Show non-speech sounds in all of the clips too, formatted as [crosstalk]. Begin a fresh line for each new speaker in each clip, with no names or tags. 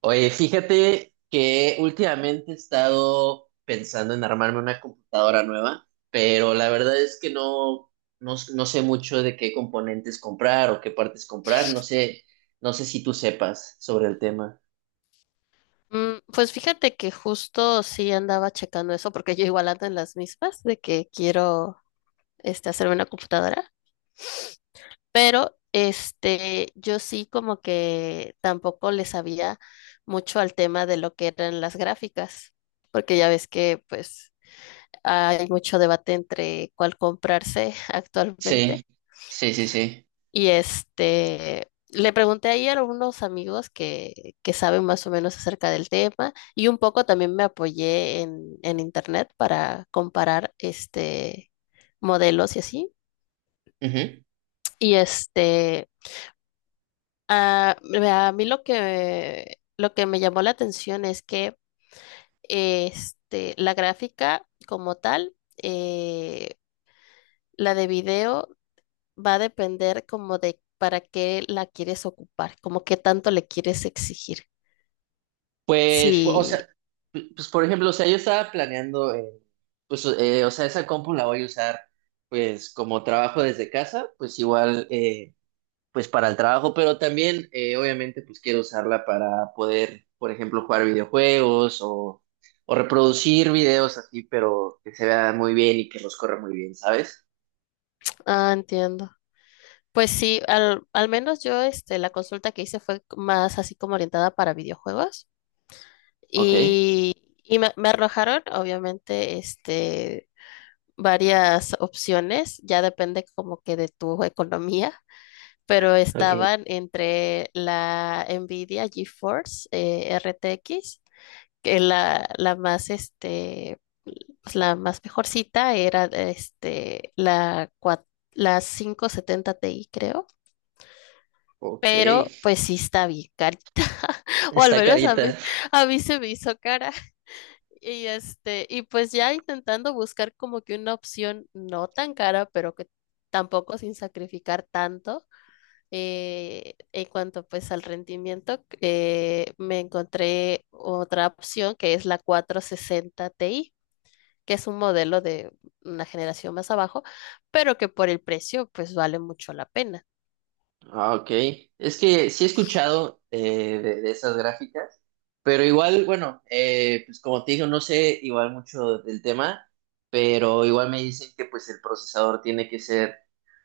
Oye, fíjate que últimamente he estado pensando en armarme una computadora nueva, pero la verdad es que no sé mucho de qué componentes comprar o qué partes comprar. No sé si tú sepas sobre el tema.
Pues fíjate que justo sí andaba checando eso, porque yo igual ando en las mismas de que quiero hacerme una computadora, pero yo sí como que tampoco le sabía mucho al tema de lo que eran las gráficas, porque ya ves que pues hay mucho debate entre cuál comprarse [laughs]
Sí,
actualmente.
sí, sí, sí.
Y le pregunté ahí a unos amigos que saben más o menos acerca del tema y un poco también me apoyé en internet para comparar este modelos y así.
Ujú.
Y este, a, a mí lo que me llamó la atención es que la gráfica como tal, eh, la de video va a depender como de para qué la quieres ocupar, como qué tanto le quieres exigir.
Pues, pu- o
Sí,
sea, pues, por ejemplo, o sea, yo estaba planeando, pues, o sea, esa compu la voy a usar, pues, como trabajo desde casa, pues igual, pues para el trabajo, pero también obviamente pues quiero usarla para poder, por ejemplo, jugar videojuegos o reproducir videos así, pero que se vean muy bien y que los corra muy bien, ¿sabes?
ah, entiendo. Pues sí, al menos yo la consulta que hice fue más así como orientada para videojuegos
Ok,
y me arrojaron obviamente varias opciones, ya depende como que de tu economía, pero
ok,
estaban entre la Nvidia GeForce RTX que la más, pues, la más mejorcita era, este, la 570 Ti, creo,
ok.
pero pues sí está bien carita, [laughs] o al
Está
menos
carita.
a mí se me hizo cara. Y este, y pues ya intentando buscar como que una opción no tan cara, pero que tampoco sin sacrificar tanto en cuanto pues al rendimiento, me encontré otra opción que es la 460 Ti, que es un modelo de una generación más abajo, pero que por el precio pues vale mucho la pena.
Ah, ok. Es que sí he escuchado, de esas gráficas, pero igual, bueno, pues como te digo, no sé igual mucho del tema, pero igual me dicen que pues el procesador tiene que ser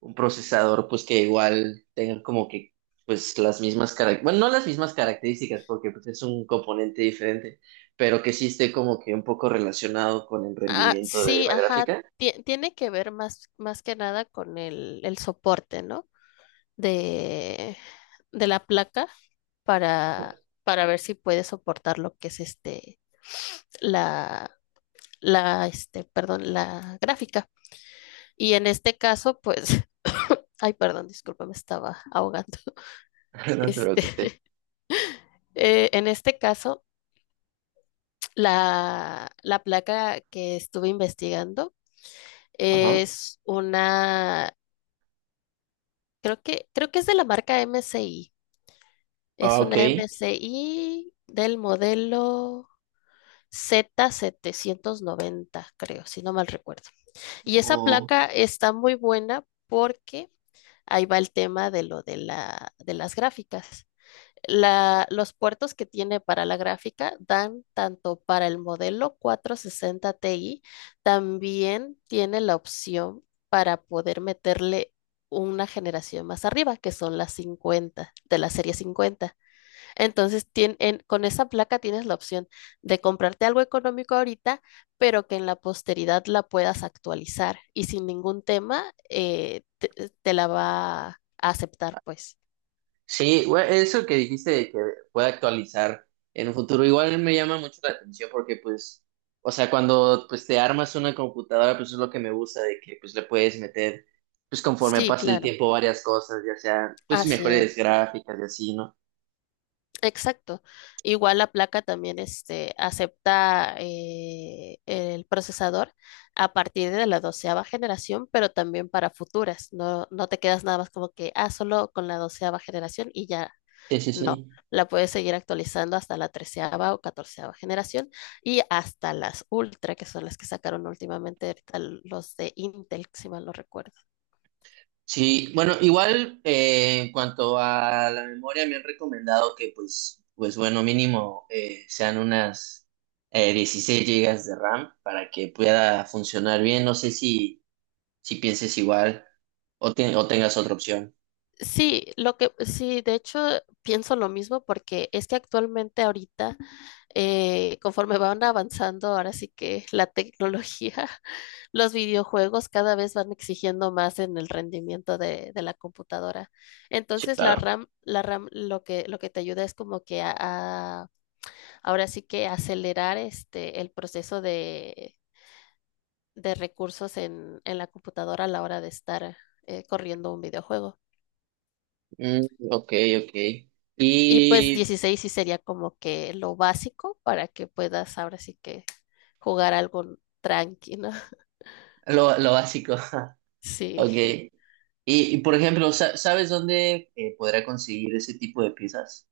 un procesador pues que igual tenga como que pues las mismas características, bueno, no las mismas características porque pues es un componente diferente, pero que sí esté como que un poco relacionado con el
Ah,
rendimiento de
sí,
la
ajá,
gráfica.
tiene que ver más que nada con el soporte, ¿no? De, de la placa para, para ver si puede soportar lo que es la, la, perdón, la gráfica. Y en este caso, pues, [laughs] ay, perdón, disculpa, me estaba ahogando. [laughs]
[laughs] No te
Este,
preocupes.
[laughs] en este caso, la placa que estuve investigando
Ajá.
es una, creo que es de la marca MSI.
Ah,
Es
ok.
una MSI del modelo z 790 creo, si no mal recuerdo. Y esa
Oh.
placa está muy buena porque ahí va el tema de lo de de las gráficas. Los puertos que tiene para la gráfica dan tanto para el modelo 460 Ti, también tiene la opción para poder meterle una generación más arriba, que son las 50, de la serie 50. Entonces, con esa placa tienes la opción de comprarte algo económico ahorita, pero que en la posteridad la puedas actualizar y sin ningún tema te la va a aceptar, pues.
Sí, güey, eso que dijiste de que puede actualizar en un futuro, igual me llama mucho la atención porque pues, o sea, cuando pues te armas una computadora, pues es lo que me gusta de que pues le puedes meter, pues conforme
Sí,
pasa el
claro.
tiempo, varias cosas, ya sea pues
Así
mejores
es.
gráficas y así, ¿no?
Exacto. Igual la placa también acepta el procesador a partir de la 12.ª generación, pero también para futuras. No, no te quedas nada más como que, ah, solo con la 12.ª generación y ya
Sí, sí,
no.
sí.
La puedes seguir actualizando hasta la 13.ª o 14.ª generación y hasta las ultra, que son las que sacaron últimamente ahorita los de Intel, si mal no recuerdo.
Sí, bueno, igual en cuanto a la memoria me han recomendado que pues, pues bueno, mínimo sean unas 16 gigas de RAM para que pueda funcionar bien. No sé si si pienses igual o tengas otra opción.
Sí, lo que sí, de hecho pienso lo mismo porque es que actualmente ahorita conforme van avanzando, ahora sí que la tecnología, [laughs] los videojuegos cada vez van exigiendo más en el rendimiento de la computadora.
Sí,
Entonces,
claro.
la RAM lo que te ayuda es como que ahora sí que acelerar el proceso de recursos en la computadora a la hora de estar corriendo un videojuego.
Mm, ok, ok.
Y pues
Y
16 sí sería como que lo básico para que puedas ahora sí que jugar algo tranquilo.
lo básico. [laughs]
Sí,
Ok.
[laughs]
Y, por ejemplo, ¿sabes dónde podrá conseguir ese tipo de piezas?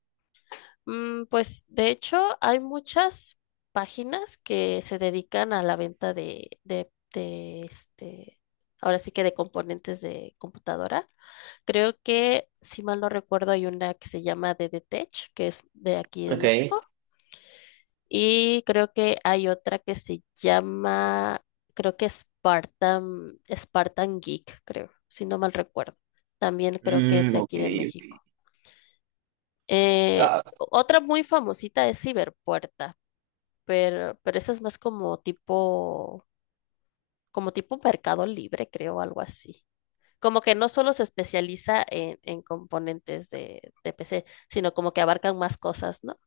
Mm, pues de hecho hay muchas páginas que se dedican a la venta de ahora sí que de componentes de computadora. Creo que, si mal no recuerdo, hay una que se llama DDTech, que es de aquí de
Ok.
México, y creo que hay otra que se llama, creo que Spartan, Spartan Geek, creo, si no mal recuerdo. También creo que es
Mm,
de
ok,
aquí de
ok.
México.
Ah,
Otra muy famosita es Ciberpuerta, pero esa es más como tipo Mercado Libre, creo, algo así. Como que no solo se especializa en componentes de PC, sino como que abarcan más cosas, ¿no?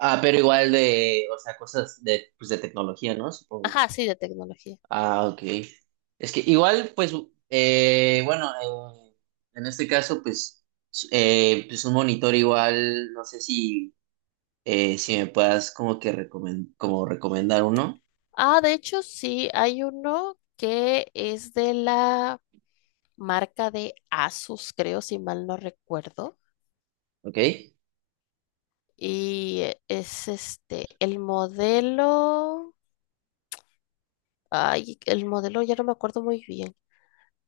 ah, pero igual de, o sea, cosas de, pues de tecnología, ¿no? Supongo.
Ajá, sí, de tecnología.
Ah, ok. Es que igual, pues, bueno, en este caso, pues, pues un monitor igual, no sé si si me puedas como que como recomendar uno,
Ah, de hecho, sí, hay uno que es de la marca de Asus, creo, si mal no recuerdo.
¿ok?
Y es el modelo. Ay, el modelo ya no me acuerdo muy bien,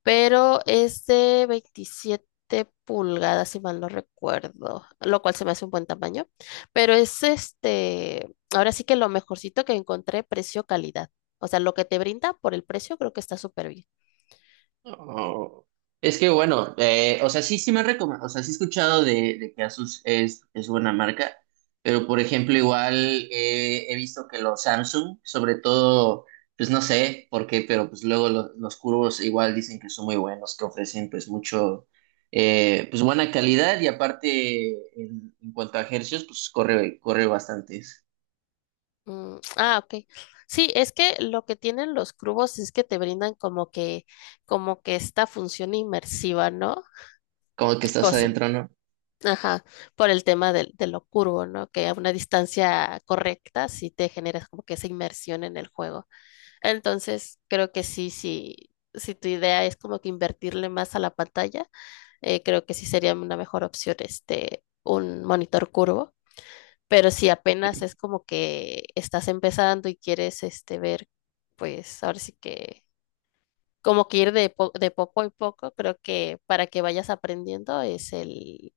pero es de 27 pulgadas, si mal no recuerdo, lo cual se me hace un buen tamaño, pero es ahora sí que lo mejorcito que encontré, precio-calidad. O sea, lo que te brinda por el precio creo que está súper bien.
Oh, es que bueno, o sea, sí, sí me recomiendo, o sea, sí he escuchado de que Asus es buena marca, pero por ejemplo, igual he visto que los Samsung, sobre todo, pues no sé por qué, pero pues luego los curvos igual dicen que son muy buenos, que ofrecen pues mucho, pues buena calidad y aparte en cuanto a hercios, pues corre, corre bastante.
Mm, ah, ok. Sí, es que lo que tienen los cubos es que te brindan como que esta función inmersiva, ¿no?
Como que estás
Cosa-
adentro, ¿no?
ajá, por el tema de, lo curvo, ¿no? Que a una distancia correcta sí te generas como que esa inmersión en el juego. Entonces, creo que sí, sí, si tu idea es como que invertirle más a la pantalla, creo que sí sería una mejor opción un monitor curvo pero si apenas es como que estás empezando y quieres ver, pues ahora sí que como que ir de poco en poco, creo que para que vayas aprendiendo es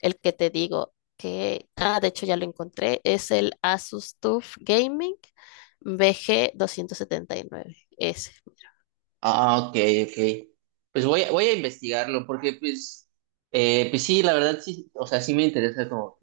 el que te digo que, ah, de hecho ya lo encontré, es el Asus TUF Gaming vg 9 Ese.
Ah, ok, ok. Pues voy a investigarlo porque pues, pues sí, la verdad sí, o sea, sí me interesa como,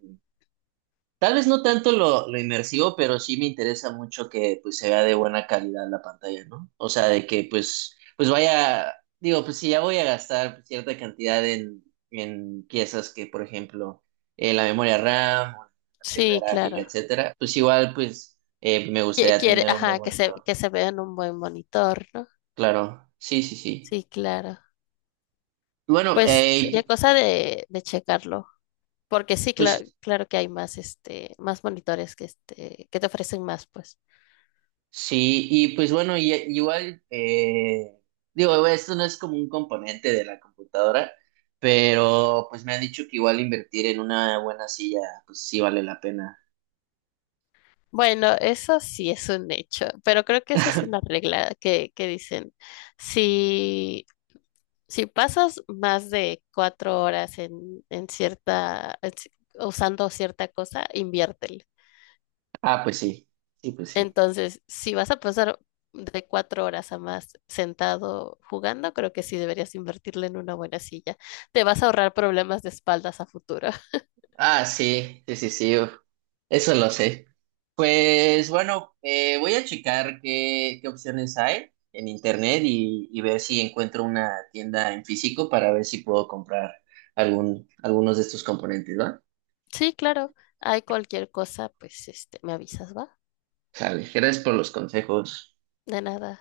tal vez no tanto lo inmersivo, pero sí me interesa mucho que pues se vea de buena calidad la pantalla, ¿no? O sea, de que pues, pues vaya, digo, pues si ya voy a gastar cierta cantidad en piezas que, por ejemplo, la memoria RAM, o la tarjeta
Sí,
gráfica,
claro.
etcétera, pues igual pues me gustaría
Quiere,
tener un buen
ajá,
monitor.
que se vea en un buen monitor, ¿no?
Claro, sí, sí, sí.
Sí, claro.
Bueno,
Pues sería cosa de checarlo. Porque sí,
pues
claro, claro que hay más, más monitores que te ofrecen más, pues.
sí, y pues bueno, y, e, igual, digo, esto no es como un componente de la computadora, pero pues me han dicho que igual invertir en una buena silla, pues sí vale la pena.
Bueno, eso sí es un hecho, pero creo que esa es una regla que dicen. Si, si pasas más de 4 horas en cierta, usando cierta cosa, invierte.
Ah, pues sí, sí, pues sí.
Entonces, si vas a pasar de 4 horas a más sentado jugando, creo que sí deberías invertirle en una buena silla. Te vas a ahorrar problemas de espaldas a futuro. [laughs]
Ah, sí, sí, sí, sí, uf, eso lo sé. Pues bueno, voy a checar qué, qué opciones hay en internet y ver si encuentro una tienda en físico para ver si puedo comprar algún, algunos de estos componentes, ¿va?
Sí, claro. Hay cualquier cosa, pues me avisas, ¿va?
Sale, gracias por los consejos.
De nada.